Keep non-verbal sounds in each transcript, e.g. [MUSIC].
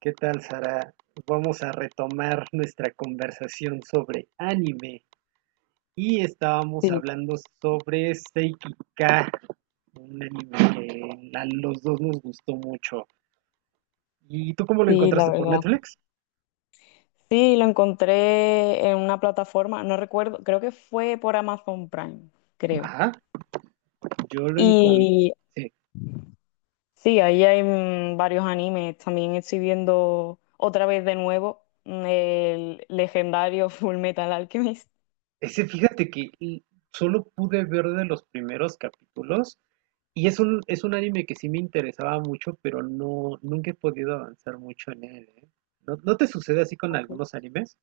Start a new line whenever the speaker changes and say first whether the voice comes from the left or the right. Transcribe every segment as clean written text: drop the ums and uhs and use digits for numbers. right: ¿Qué tal, Sara? Vamos a retomar nuestra conversación sobre anime. Y estábamos
left: Sí,
right: hablando sobre Seiki K, un anime que a los dos nos gustó mucho. ¿Y tú cómo lo
left: sí, la
right: encontraste por
left: verdad.
right: Netflix?
left: Sí, lo encontré en una plataforma, no recuerdo, creo que fue por Amazon Prime, creo.
right: Ajá, yo lo encontré.
left: Y sí, ahí hay varios animes. También estoy viendo otra vez de nuevo el legendario [LAUGHS] Full Metal Alchemist.
right: Ese fíjate que y solo pude ver de los primeros capítulos y es un anime que sí me interesaba mucho, pero no, nunca he podido avanzar mucho en él, ¿eh? ¿No, no te sucede así con
left: Ok.
right: algunos animes?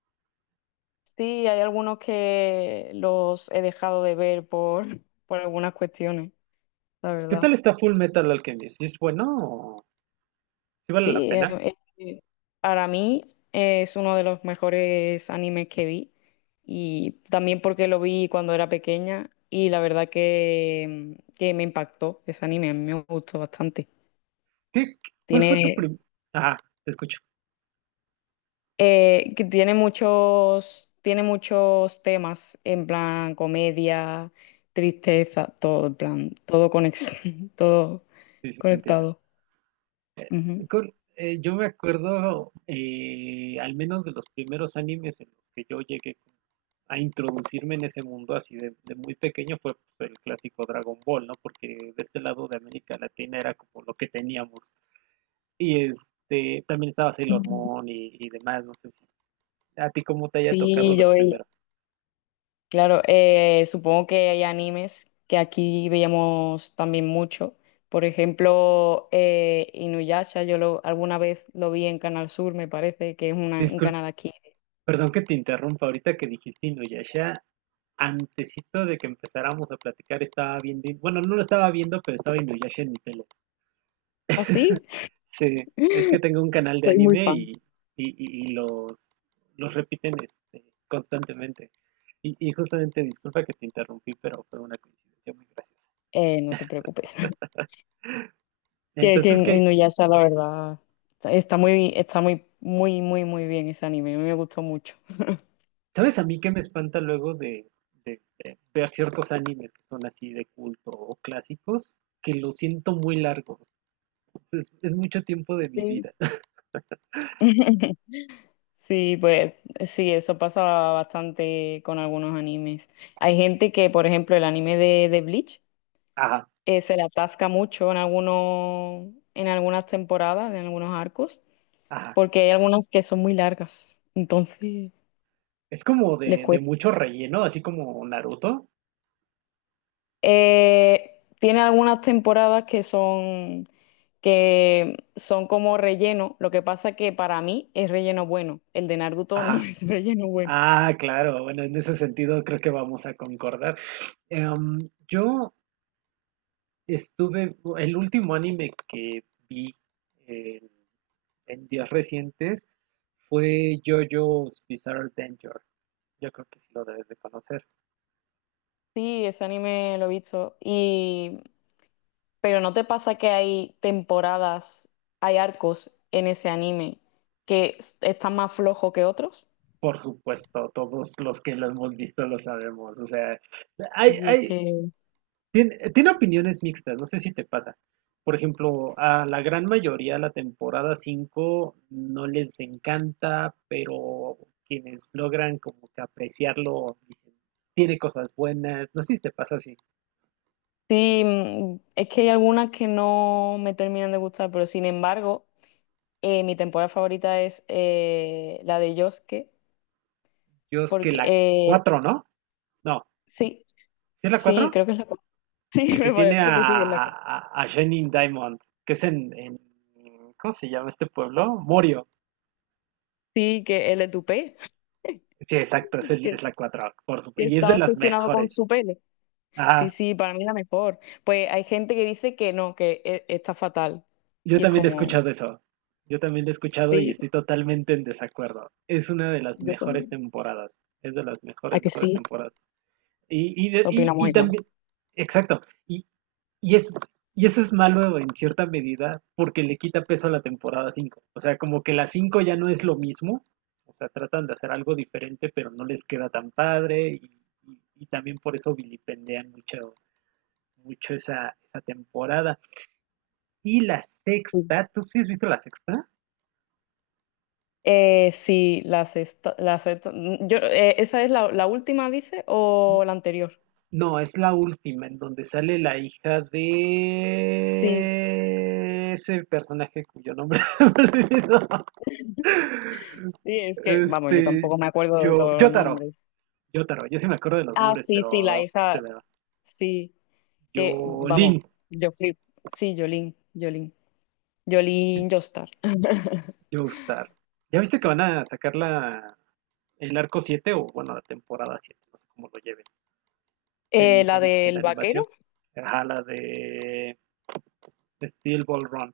left: Sí, hay algunos que los he dejado de ver por, [LAUGHS] por algunas cuestiones, la
right: ¿Qué
left: verdad.
right: tal está Full Metal Alchemist? ¿Es bueno? ¿Sí vale
left: Sí,
right: la pena?
left: para mí es uno de los mejores animes que vi y también porque lo vi cuando era pequeña y la verdad que me impactó ese anime, a mí me gustó bastante.
right: ¿Qué, cuál fue tu
left: Tiene,
right: primer...? Ah, te escucho.
left: que tiene muchos temas en plan comedia, tristeza, todo en plan, todo conex- [LAUGHS] todo
right: Sí, sí, te entiendo.
left: conectado. Ujú.
right: Yo me acuerdo, al menos de los primeros animes en los que yo llegué a introducirme en ese mundo así de muy pequeño fue pues, el clásico Dragon Ball, ¿no? Porque de este lado de América Latina era como lo que teníamos. Y este, también estaba Sailor Moon y demás, no sé si a ti cómo te haya tocado
left: Sí,
right: los
left: yo
right: primeros.
left: claro, supongo que hay animes que aquí veíamos también mucho. Por ejemplo, Inuyasha, yo lo, alguna vez lo vi en Canal Sur, me parece que es un canal aquí.
right: Perdón que te interrumpa, ahorita que dijiste Inuyasha, antesito de que empezáramos a platicar estaba viendo, bueno, no lo estaba viendo, pero estaba Inuyasha en mi tele.
left: ¿Así?
right: Sí, es que
left: [LAUGHS]
right: tengo un canal de
left: Soy muy
right: anime
left: fan.
right: y los repiten constantemente. Y justamente, disculpa que te interrumpí, pero fue una coincidencia muy graciosa.
left: No te preocupes. [LAUGHS] Que
right: Entonces, ¿qué?
left: Inuyasha, la verdad, está muy, muy, muy, muy bien ese anime. A mí me gustó mucho.
right: ¿Sabes a mí qué me espanta luego de ver ciertos animes que son así de culto o clásicos? Que los siento muy largos. Es mucho tiempo de mi
left: Sí.
right: vida.
left: [LAUGHS] Sí, pues sí, eso pasa bastante con algunos animes. Hay gente que, por ejemplo, el anime de Bleach
right: Ajá,
left: se le atasca mucho en algunas temporadas, en algunos arcos,
right: ajá.
left: porque hay algunas que son muy largas, entonces
right: Es como
left: les
right: de
left: cuesta.
right: mucho relleno, así como Naruto.
left: Tiene algunas temporadas que son como relleno. Lo que pasa que para mí es relleno bueno. El de Naruto no [LAUGHS]
right: Ajá.
left: es relleno bueno.
right: Ah, claro. Bueno, en ese sentido creo que vamos a concordar. Em, yo estuve, el último anime que vi en, en días recientes fue JoJo's Bizarre Adventure. Yo creo que sí lo debes de conocer.
left: Sí, ese anime lo he visto. Pero ¿no te pasa que hay temporadas, hay arcos en ese anime que están más flojos que otros?
right: Por supuesto, todos los que lo hemos visto lo sabemos. O sea, hay,
left: Sí, es
right: hay,
left: que
right: tiene opiniones mixtas, no sé si te pasa. Por ejemplo, a la gran mayoría la temporada 5 no les encanta, pero quienes logran como que apreciarlo dicen, tiene cosas buenas. No sé si te pasa así.
left: sí, mm, es que hay algunas que no me terminan de gustar, pero sin embargo, mi temporada favorita es la de Yosuke,
right: Yo es que
left: porque
right: la cuatro. No, no,
left: sí,
right: ¿sí es la
left: sí,
right: cuatro?
left: creo que es. [LAUGHS] Sí,
right: El que
left: me
right: tiene a,
left: parece que sí, que es.
right: a, a Jenning Diamond, que es en ¿cómo se llama este pueblo? Morio.
left: Sí, que el de
right: Sí, exacto,
left: [LAUGHS]
right: es, el-
left: que
right: es la 4 por supuesto.
left: que
right: Y es de
left: está
right: las
left: obsesionado con
right: mejores.
left: su pelo. Sí, sí, para mí la mejor. Pues hay gente que dice que no, que está fatal.
right: Yo
left: Y es
right: también he
left: como,
right: escuchado eso. Yo también lo he escuchado y
left: sí,
right: estoy totalmente en desacuerdo. Es una de las
left: yo
right: mejores
left: también.
right: temporadas. Es de las
left: ¿A
right: mejores,
left: que
right: mejores
left: sí?
right: temporadas. Y, y, de- y,
left: Opinamos
right: y
left: igual.
right: también, exacto. Y, y, es, y eso es malo en cierta medida porque le quita peso a la temporada 5. O sea, como que la 5 ya no es lo mismo. O sea, tratan de hacer algo diferente, pero no les queda tan padre. Y también por eso vilipendean mucho, mucho esa temporada. Y la
left: Sí.
right: sexta, ¿tú sí has visto la sexta?
left: Sí, la sexta, ¿esa es la última, dice, o la anterior?
right: No, es la última, en donde sale la hija
left: Sí.
right: de ese personaje cuyo nombre [LAUGHS] se me olvidó.
left: [LAUGHS] Sí, es que, vamos, yo
right: Este,
left: tampoco me acuerdo de
right: yo,
left: todos los
right: Yotaro,
left: nombres.
right: Yo sí me acuerdo de los
left: Ah,
right: nombres,
left: sí, sí, la
right: pero
left: hija,
right: se me va.
left: sí, que,
right: Yolin,
left: vamos, yo flip. Sí, Jolín, Jolín, Jolín Jostar. [LAUGHS]
right: Joestar. ¿Ya viste que van a sacar la, el arco 7 o, bueno, la temporada siete? No sé cómo lo lleven en,
left: La
right: en, en
left: del
right: animación.
left: vaquero.
right: Ajá, la de Steel Ball Run.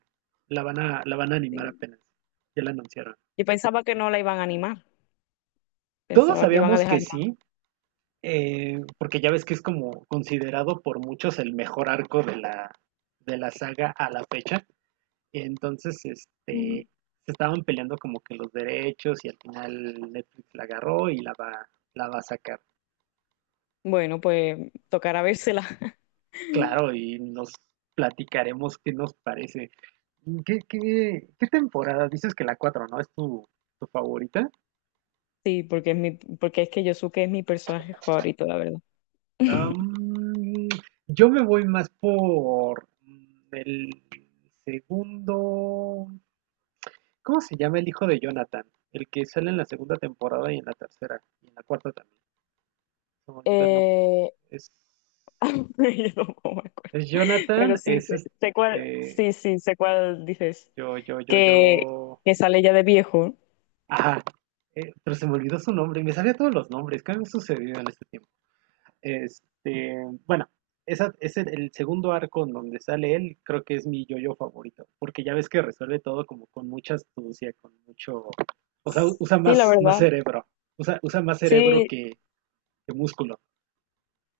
right: La van a animar
left: Sí.
right: apenas. Ya la anunciaron.
left: Yo pensaba que no la iban a animar,
right: Todos
left: pensaba que iban a
right: sabíamos que
left: dejar más.
right: sí, porque ya ves que es como considerado por muchos el mejor arco de la saga a la fecha. Entonces,
left: Mm.
right: se estaban peleando como que los derechos y al final Netflix la agarró y la va a sacar.
left: Bueno, pues tocará vérsela. [LAUGHS]
right: Claro, y nos platicaremos qué nos parece. ¿Qué, qué, qué temporada? Dices que la cuatro, ¿no? ¿Es tu, tu favorita?
left: Sí, porque es que Yosuke es mi personaje favorito, la verdad.
right: Am,
left: [LAUGHS]
right: yo me voy más por el segundo. ¿Cómo se llama el hijo de Jonathan? El que sale en la segunda temporada y en la tercera y en la cuarta también. Se me olvidó el nombre.
left: Eh,
right: Es,
left: [LAUGHS] yo tampoco me acuerdo.
right: es
left: Pero
right: Jonathan,
left: sí, sé, sé cuál,
right: eh,
left: sí, sí, sé cuál dices.
right: yo, yo, yo,
left: Que,
right: yo.
left: que sale ya de viejo.
right: Ajá. Pero se me olvidó su nombre. Me sabía todos los nombres. ¿Qué me ha sucedido en este tiempo? Este, bueno, el segundo arco en donde sale él, creo que es mi yo-yo favorito, porque ya ves que resuelve todo como con mucha astucia, con mucho, o sea, usa
left: Sí, la
right: más
left: verdad.
right: cerebro, usa más cerebro
left: Sí.
right: que músculo.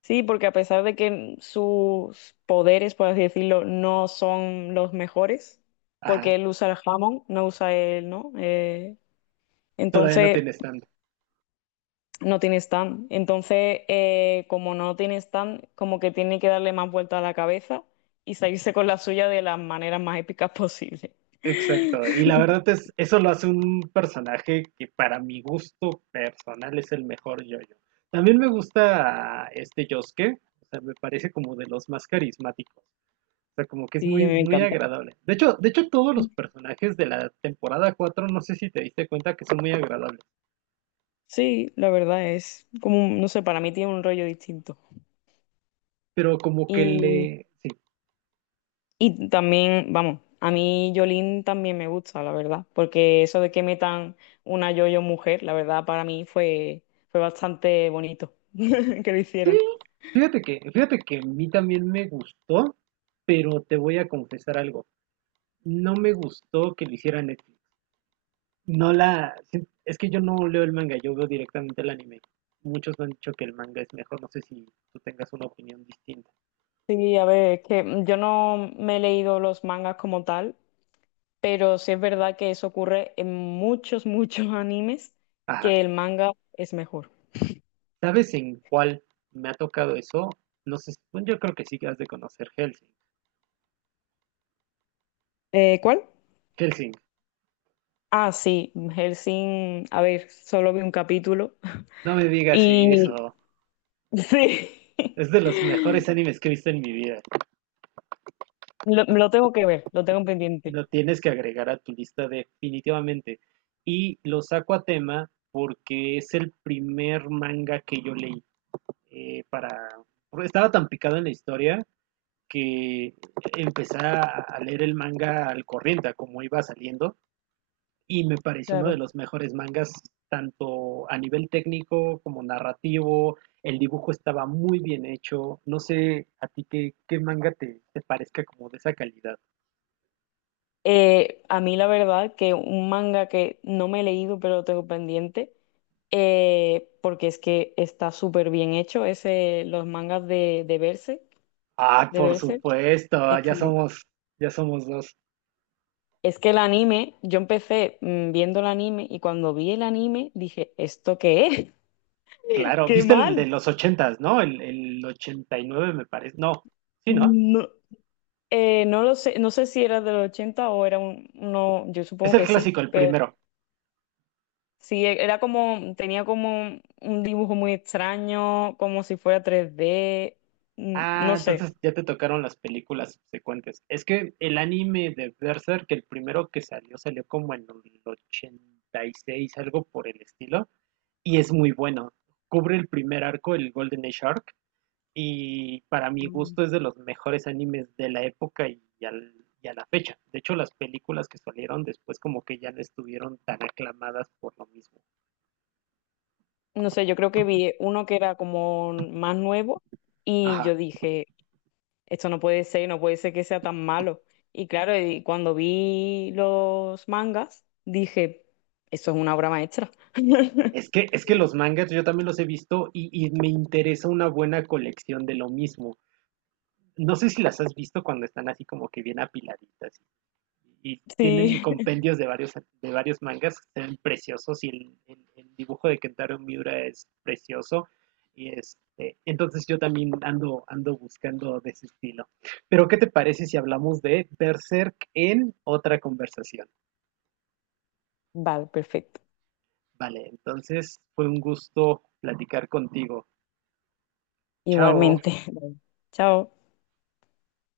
left: Sí, porque a pesar de que sus poderes, por así decirlo, no son los mejores,
right: Ajá,
left: porque él usa el jamón, no usa él, ¿no?
right: todavía no
left: Entonces
right: tienes tanto.
left: no tiene stand. Entonces, como no tiene stand, como que tiene que darle más vuelta a la cabeza y salirse con la suya de las maneras más épicas posible.
right: Exacto, y la
left: [LAUGHS]
right: verdad es, eso lo hace un personaje que para mi gusto personal es el mejor yo-yo. También me gusta este Yosuke, o sea, me parece como de los más carismáticos. O sea, como que es
left: Sí, a
right: muy,
left: mí me
right: muy
left: encanta.
right: agradable. De hecho, todos los personajes de la temporada 4 no sé si te diste cuenta que son muy agradables.
left: Sí, la verdad es como, no sé, para mí tiene un rollo distinto.
right: Pero como que le. Sí.
left: Y también, vamos, a mí Yolín también me gusta, la verdad, porque eso de que metan una yo-yo mujer, la verdad para mí fue bastante bonito [LAUGHS] que lo
right: Sí.
left: hicieran.
right: Fíjate que a mí también me gustó, pero te voy a confesar algo. No me gustó que lo hiciera Netflix. No la. Sí, es que yo no leo el manga, yo veo directamente el anime. Muchos me han dicho que el manga es mejor, no sé si tú tengas una opinión distinta.
left: Sí, a ver, es que yo no me he leído los mangas como tal, pero sí es verdad que eso ocurre en muchos, [LAUGHS] muchos animes,
right: Ajá.
left: que el manga es mejor.
right: ¿Sabes en cuál me ha tocado eso? No sé, bueno, yo creo que sí que has de conocer Hellsing.
left: ¿Cuál?
right: Hellsing,
left: Ah, sí, Hellsing, a ver, solo vi un capítulo
right: no me
left: [LAUGHS]
right: digas
left: y
right: eso.
left: sí.
right: Es de los mejores
left: [LAUGHS]
right: animes que he visto en mi vida.
left: Lo tengo que ver, lo tengo pendiente,
right: Lo tienes que agregar a tu lista definitivamente. Y lo saco a tema porque es el primer manga que yo leí. eh, para... porque estaba tan picado en la historia que empecé a leer el manga al corriente, a como iba saliendo. Y me parece uno de
left: claro.
right: los mejores mangas, tanto a nivel técnico como narrativo. El dibujo estaba muy bien hecho. No sé a ti qué, qué manga te, te parezca como de esa calidad.
left: A mí la verdad que un manga que no me he leído, pero lo tengo pendiente, porque es que está súper bien hecho, es los mangas de Berserk,
right: Ah,
left: de
right: por
left: Berserk.
right: supuesto,
left: Es
right: ya
left: que,
right: somos, ya somos dos.
left: es que el anime, yo empecé viendo el anime y cuando vi el anime dije, ¿esto qué es? [LAUGHS]
right: Claro,
left: ¡Qué
right: viste el de
left: mal!
right: los ochentas, ¿no? El 89 me parece. No, sí, ¿no?
left: No, no lo sé, no sé si era de los 80 o no, yo
right: Es
left: supongo
right: el
left: que sí,
right: clásico, el
left: pero.
right: primero.
left: Sí, era como, tenía como un dibujo muy extraño, como si fuera 3D,
right: Ah,
left: no
right: entonces
left: sé.
right: ya te tocaron las películas subsecuentes. Es que el anime de Berserk, el primero que salió, salió como en el 86, algo por el estilo, y es muy bueno. Cubre el primer arco, el Golden Age Arc, y para mi
left: Mm.
right: gusto es de los mejores animes de la época y, y a la fecha. De hecho, las películas que salieron después como que ya no estuvieron tan aclamadas por lo mismo.
left: No sé, yo creo que vi uno que era como más nuevo y
right: Ajá.
left: yo dije, esto no puede ser, no puede ser que sea tan malo. Y claro, y cuando vi los mangas, dije, eso es una obra maestra. [LAUGHS]
right: Es que los mangas yo también los he visto y me interesa una buena colección de lo mismo. No sé si las has visto cuando están así como que bien apiladitas y tienen
left: Sí,
right: compendios de varios mangas que se ven preciosos y el dibujo de Kentaro Miura es precioso. Y entonces yo también ando buscando de ese estilo. Pero ¿qué te parece si hablamos de Berserk en otra conversación?
left: vale, perfecto.
right: Vale, entonces fue un gusto platicar contigo. Chao.
left: Igualmente. Bueno, chao.